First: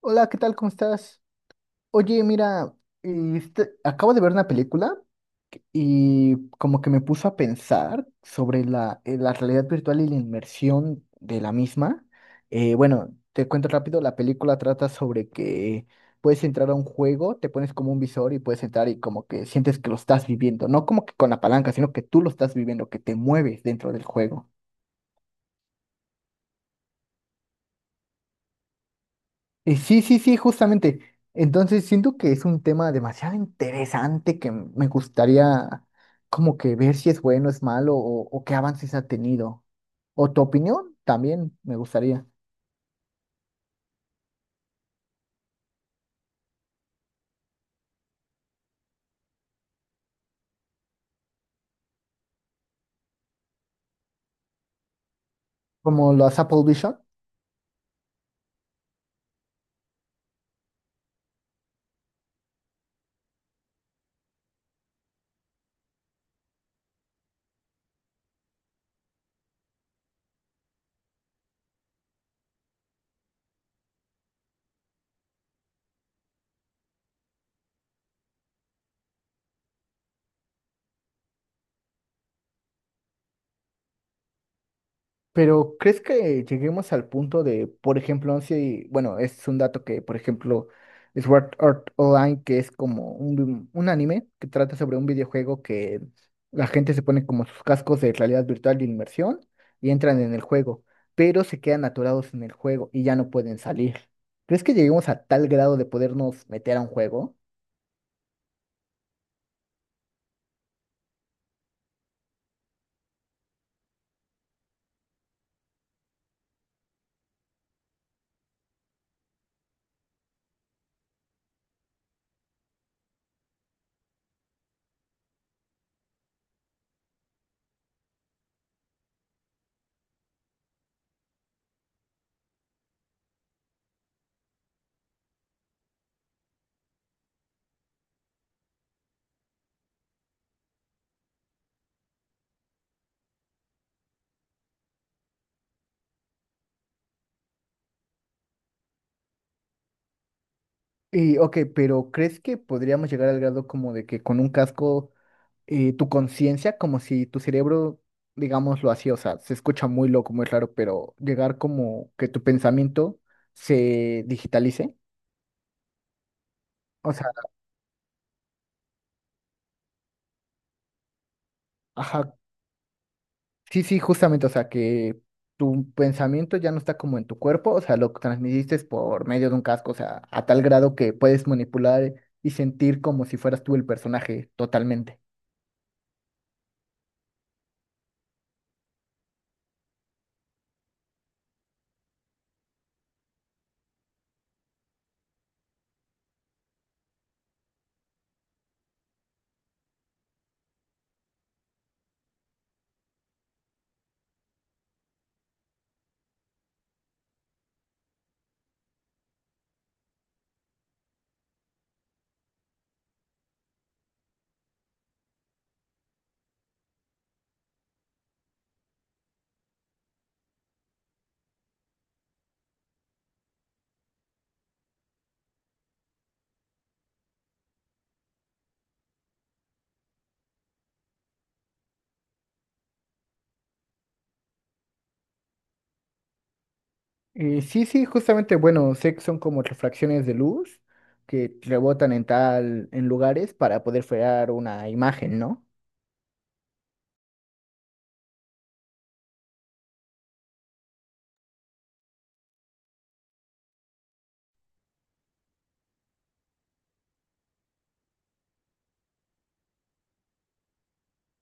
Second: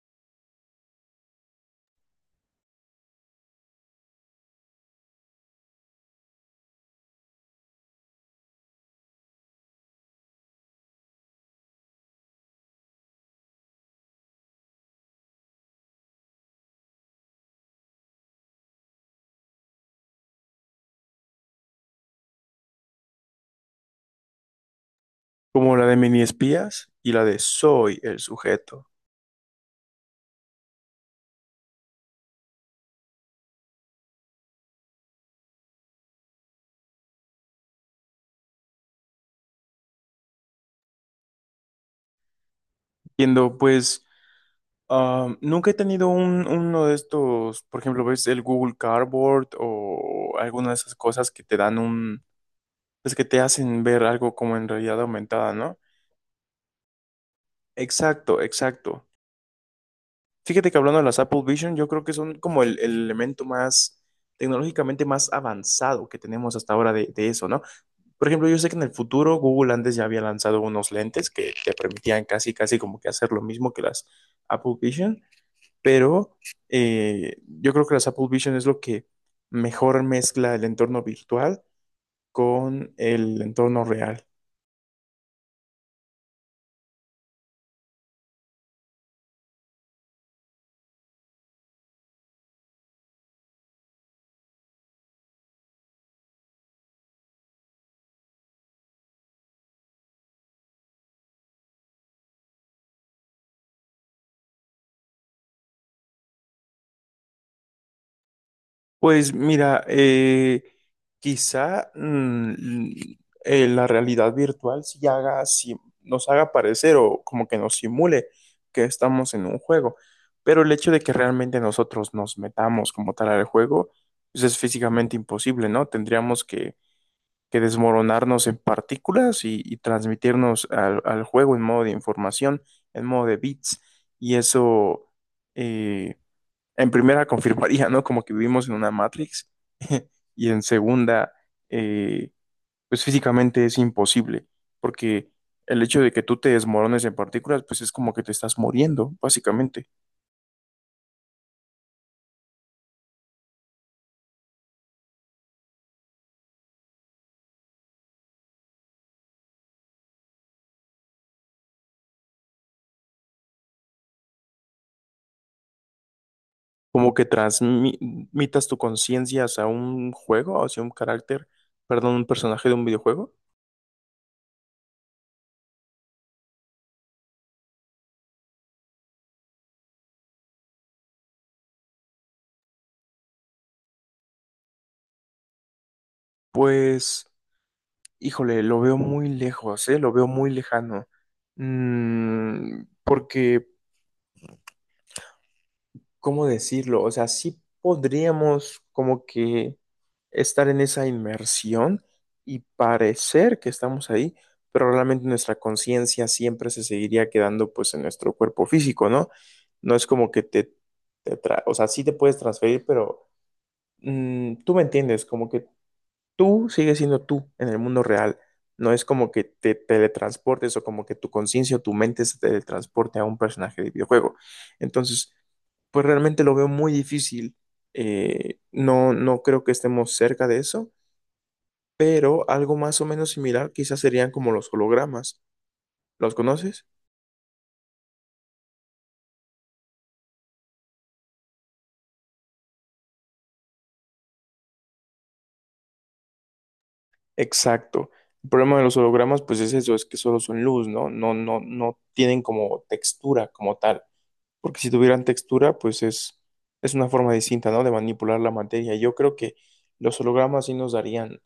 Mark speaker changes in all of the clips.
Speaker 1: Hola, ¿qué tal? ¿Cómo estás? Oye, mira, acabo de ver una película y como que me puso a pensar sobre la realidad virtual y la inmersión de la misma. Bueno, te cuento rápido, la película trata sobre que puedes entrar a un juego, te pones como un visor y puedes entrar y como que sientes que lo estás viviendo, no como que con la palanca, sino que tú lo estás viviendo, que te mueves dentro del juego.
Speaker 2: Como la de Mini Espías y la de Soy el sujeto.
Speaker 1: Sí, sí, sí, justamente. Entonces siento que es un tema demasiado interesante que me gustaría como que ver si es bueno, es malo o qué avances ha tenido. O tu opinión también me gustaría.
Speaker 2: Entiendo. Pues nunca he tenido uno de estos. Por ejemplo, ves el Google Cardboard o alguna de esas cosas que te dan un, pues que te hacen ver algo como en realidad aumentada, ¿no?
Speaker 1: Como los Apple Vision.
Speaker 2: Exacto, exacto. Fíjate que hablando de las Apple Vision, yo creo que son como el elemento más tecnológicamente más avanzado que tenemos hasta ahora de eso, ¿no? Por ejemplo, yo sé que en el futuro Google antes ya había lanzado unos lentes que te permitían casi, casi como que hacer lo mismo que las Apple Vision, pero yo creo que las Apple Vision es lo que mejor mezcla el entorno virtual con el entorno real.
Speaker 1: Pero ¿crees que lleguemos al punto de, por ejemplo, si, bueno, es un dato que, por ejemplo, Sword Art Online, que es como un anime que trata sobre un videojuego que la gente se pone como sus cascos de realidad virtual de inmersión y entran en el juego, pero se quedan atorados en el juego y ya no pueden salir. ¿Crees que lleguemos a tal grado de podernos meter a un juego?
Speaker 2: Pues mira, quizá la realidad virtual sí haga, sí nos haga parecer o como que nos simule que estamos en un juego, pero el hecho de que realmente nosotros nos metamos como tal al juego, pues es físicamente imposible, ¿no? Tendríamos que desmoronarnos en partículas y transmitirnos al, al juego en modo de información, en modo de bits, y eh, en primera confirmaría, ¿no? Como que vivimos en una Matrix. Y en segunda, eh, pues físicamente es imposible, porque el hecho de que tú te desmorones en partículas, pues es como que te estás muriendo, básicamente,
Speaker 1: Y, ok, pero ¿crees que podríamos llegar al grado como de que con un casco tu conciencia, como si tu cerebro, digámoslo así, o sea, se escucha muy loco, muy raro, pero llegar como que tu pensamiento se digitalice.
Speaker 2: como
Speaker 1: O
Speaker 2: que
Speaker 1: sea,
Speaker 2: transmitas tu conciencia hacia un juego, hacia un carácter, perdón, un
Speaker 1: ajá,
Speaker 2: personaje de un videojuego.
Speaker 1: sí, sí, justamente, o sea, que tu pensamiento ya no está como en tu cuerpo, o sea, lo transmitiste por medio de un casco, o sea, a tal grado que puedes manipular y sentir como si fueras tú el personaje totalmente.
Speaker 2: Pues, híjole, lo veo muy lejos, ¿eh? Lo veo muy lejano. Porque ¿cómo decirlo? O sea, sí podríamos como que estar en esa inmersión y parecer que estamos ahí, pero realmente nuestra conciencia siempre se seguiría quedando pues en nuestro cuerpo físico, ¿no? No es como que o sea, sí te puedes transferir, pero tú me entiendes, como que tú sigues siendo tú en el mundo real. No es como que te teletransportes o como que tu conciencia o tu mente se teletransporte a un personaje de videojuego. Entonces, pues realmente lo veo muy difícil. No, no creo que estemos cerca de eso, pero algo más o menos similar quizás serían como los hologramas. ¿Los conoces?
Speaker 1: Sí, sí, justamente, bueno, sé que son como refracciones de luz que rebotan en tal, en lugares para poder frear una imagen, ¿no?
Speaker 2: Exacto. El problema de los hologramas, pues es eso, es que solo son luz, ¿no? No, no, no tienen como textura como tal. Porque si tuvieran textura, pues es una forma distinta, ¿no? De manipular la materia. Yo creo que los hologramas sí nos darían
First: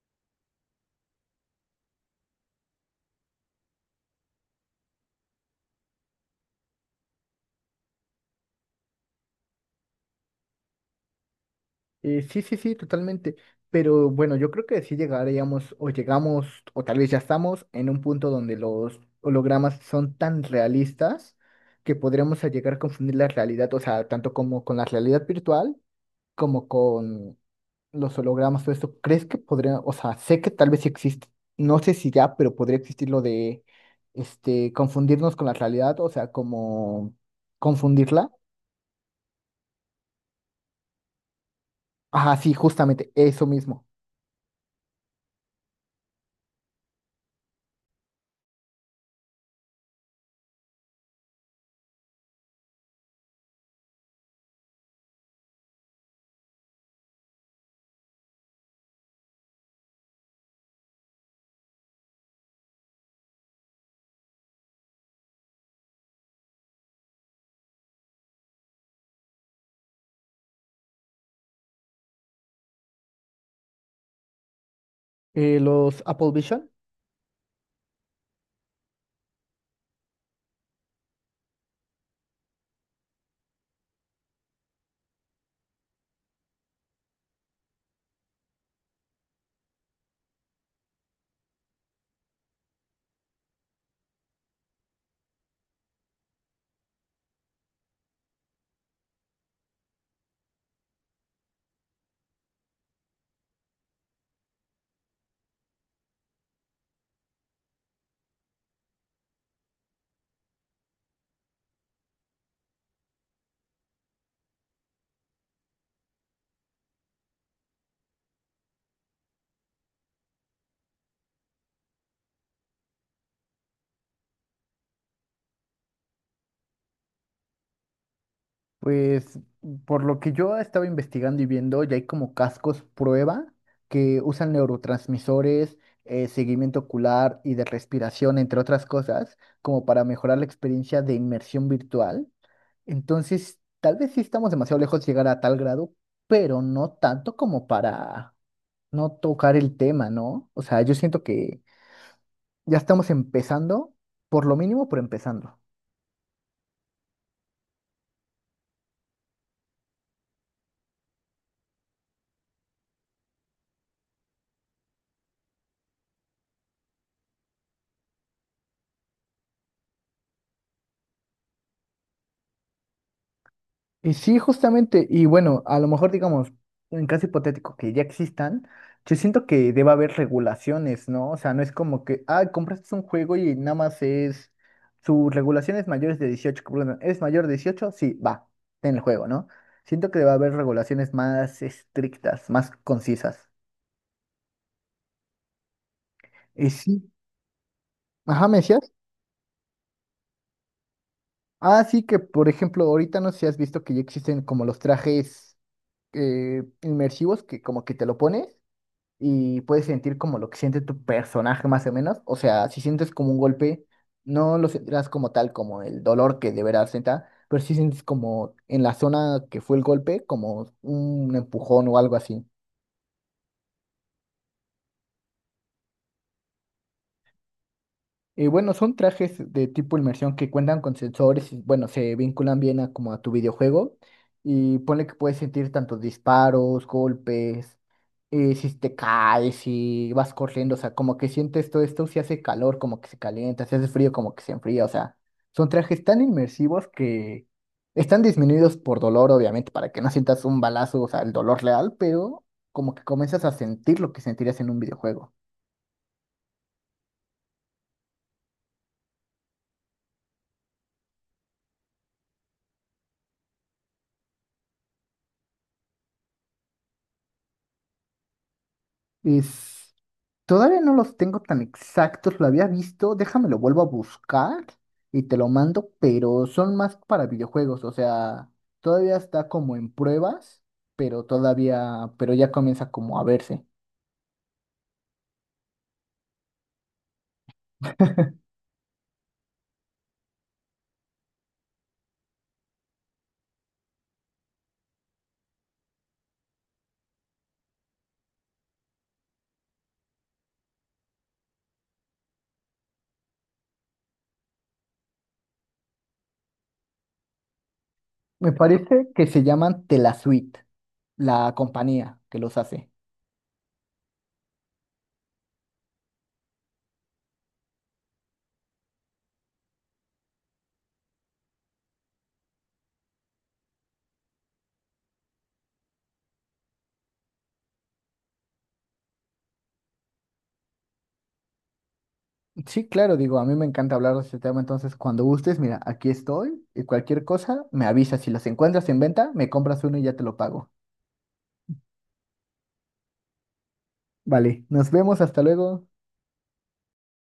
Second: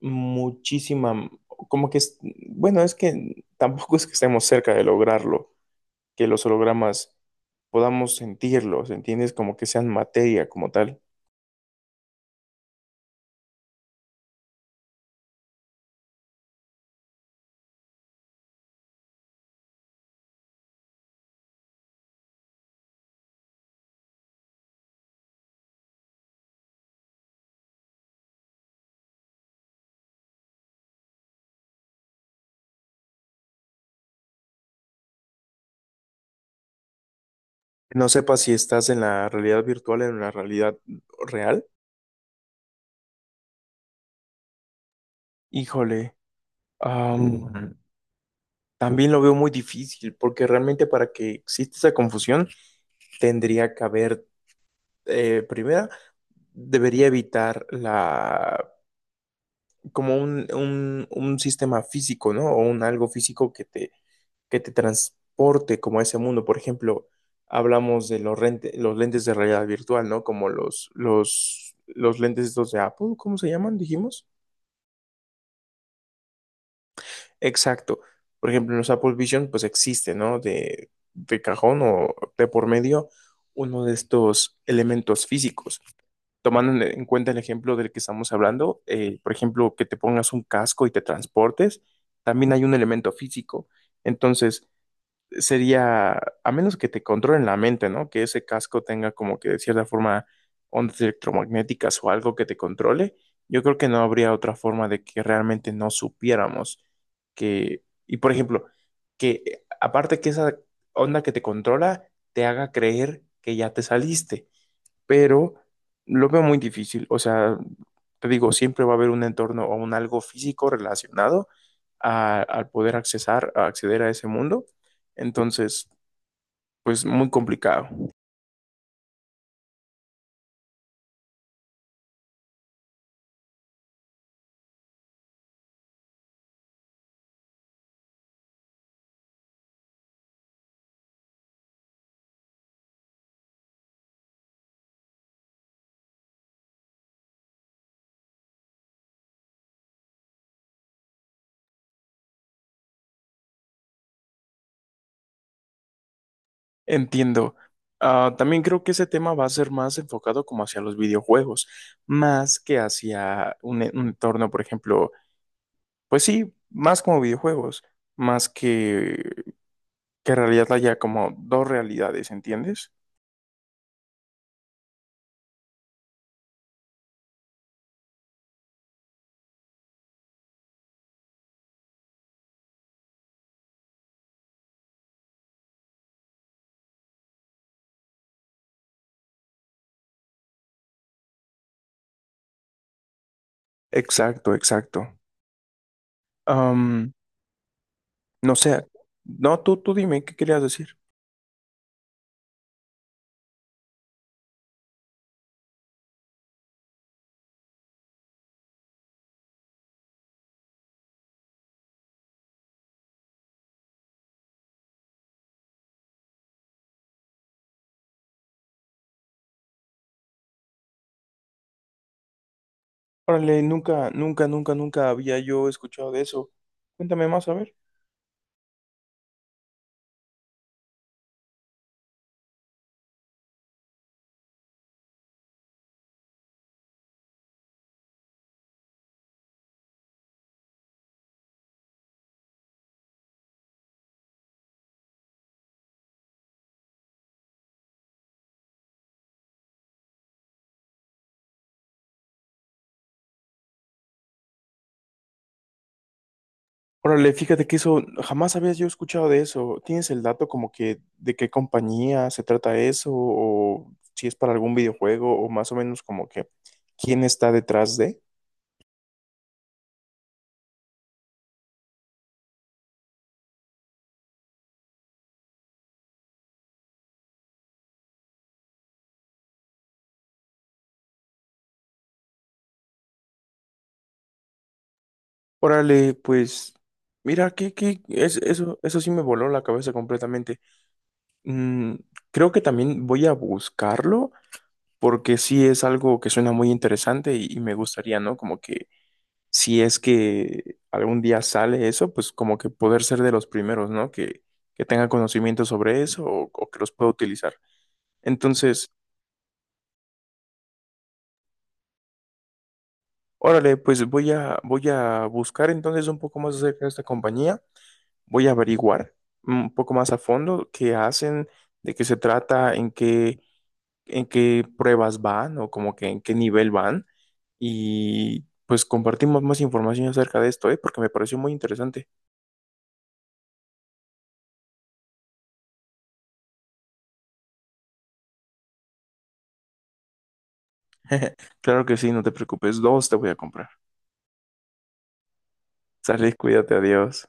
Speaker 2: muchísima, como que, bueno, es que tampoco es que estemos cerca de lograrlo que los hologramas podamos sentirlos, ¿entiendes? Como que sean materia como tal.
Speaker 1: Sí, sí, sí, totalmente. Pero bueno, yo creo que sí llegaríamos o llegamos o tal vez ya estamos en un punto donde los hologramas son tan realistas que podríamos a llegar a confundir la realidad, o sea, tanto como con la realidad virtual como con los hologramas o eso, ¿crees que podría, o sea, sé que tal vez sí existe, no sé si ya, pero podría existir lo de, este, confundirnos con la realidad, o sea, como
Speaker 2: No
Speaker 1: confundirla?
Speaker 2: sepa si estás en la realidad virtual o en la realidad real.
Speaker 1: Ajá, sí, justamente, eso mismo.
Speaker 2: Híjole, am, también lo veo muy difícil porque realmente para que exista esa confusión tendría que haber, primera, debería evitar la, como un sistema físico, ¿no? O un algo físico que te transporte como a ese mundo. Por ejemplo, hablamos de los lentes de realidad virtual, ¿no? Como los lentes estos de Apple, ¿cómo se llaman? Dijimos.
Speaker 1: Los Apple Vision,
Speaker 2: Exacto. Por ejemplo, en los Apple Vision, pues existe, ¿no? De cajón o de por medio uno de estos elementos físicos. Tomando en cuenta el ejemplo del que estamos hablando, por ejemplo, que te pongas un casco y te transportes, también hay un elemento físico. Entonces, sería, a menos que te controlen la mente, ¿no? Que ese casco tenga como que de cierta forma ondas electromagnéticas o algo que te controle, yo creo que no habría otra forma de que realmente no supiéramos que, y por ejemplo, que aparte que esa onda que te controla te haga creer que ya te saliste, pero lo veo muy difícil. O sea, te digo, siempre va a haber un entorno o un algo físico relacionado al poder accesar, a acceder a ese mundo. Entonces, pues muy complicado.
Speaker 1: pues, por lo que yo estaba investigando y viendo, ya hay como cascos prueba que usan neurotransmisores, seguimiento ocular y de respiración, entre otras cosas, como para mejorar la experiencia de inmersión virtual. Entonces, tal vez sí estamos demasiado lejos de llegar a tal grado, pero no tanto como para no tocar el tema, ¿no? O sea, yo siento que ya estamos empezando, por lo mínimo, por empezando.
Speaker 2: Entiendo. Ah, también creo que ese tema va a ser más enfocado como hacia los videojuegos, más que hacia un, un entorno. Por ejemplo, pues sí, más como videojuegos, más que en realidad haya como dos realidades, ¿entiendes?
Speaker 1: Y sí, justamente, y bueno, a lo mejor digamos, en caso hipotético que ya existan, yo siento que debe haber regulaciones, ¿no? O sea, no es como que, ah, compraste un juego y nada más es, su regulación es mayores de 18 que pongan, ¿es mayor de 18? Sí, va, en el juego, ¿no? Siento que debe haber regulaciones más estrictas, más concisas.
Speaker 2: Exacto, exacto.
Speaker 1: Y sí, ajá,
Speaker 2: No
Speaker 1: ¿me
Speaker 2: sé,
Speaker 1: decías?
Speaker 2: no, tú dime, ¿qué querías decir?
Speaker 1: Ah, sí, que por ejemplo, ahorita no sé si has visto que ya existen como los trajes inmersivos que como que te lo pones. Y puedes sentir como lo que siente tu personaje más o menos. O sea, si sientes como un golpe, no lo sentirás como tal, como el dolor que deberás sentir, pero sí sientes como en la zona que fue el golpe, como un empujón o algo así.
Speaker 2: Órale, nunca, nunca, nunca, nunca había yo escuchado de eso. Cuéntame más, a ver.
Speaker 1: Y bueno, son trajes de tipo inmersión que cuentan con sensores y bueno, se vinculan bien a como a tu videojuego y ponle que puedes sentir tantos disparos, golpes, si te caes, si vas corriendo, o sea, como que sientes todo esto, si hace calor como que se calienta, si hace frío como que se enfría, o sea, son trajes tan inmersivos que están disminuidos por dolor, obviamente, para que no sientas un balazo, o sea, el dolor real, pero como que comienzas a sentir lo que sentirías en un videojuego.
Speaker 2: Órale, fíjate que eso, jamás había yo escuchado de eso. ¿Tienes el dato como que de qué compañía se trata eso? ¿O si es para algún videojuego? ¿O más o menos como que quién está detrás de?
Speaker 1: Todavía no los tengo tan exactos, lo había visto, déjame lo vuelvo a buscar y te lo mando, pero son más para videojuegos, o sea, todavía está como en pruebas, pero todavía, pero ya comienza como a verse.
Speaker 2: Órale, pues, mira, que es, eso sí me voló la cabeza completamente. Mm, Creo que también voy a buscarlo porque sí es algo que suena muy interesante y me gustaría, ¿no? Como que si es que algún día sale eso, pues como que poder ser de los primeros, ¿no? Que tenga conocimiento sobre eso o que los pueda utilizar.
Speaker 1: Me
Speaker 2: Entonces,
Speaker 1: parece que se llaman Telasuite, la compañía que los hace.
Speaker 2: órale, pues voy a, voy a buscar entonces un poco más acerca de esta compañía, voy a averiguar un poco más a fondo qué hacen, de qué se trata, en qué pruebas van o como que en qué nivel van. Y pues compartimos más información acerca de esto, ¿eh? Porque me pareció muy interesante.
Speaker 1: Sí, claro, digo, a mí me encanta hablar de este tema, entonces cuando gustes, mira, aquí estoy y cualquier cosa, me avisas, si los encuentras en venta, me compras uno y ya te lo pago.
Speaker 2: Claro que sí, no te preocupes, dos te voy a comprar.
Speaker 1: Vale, nos vemos, hasta luego.
Speaker 2: Sale, cuídate, adiós.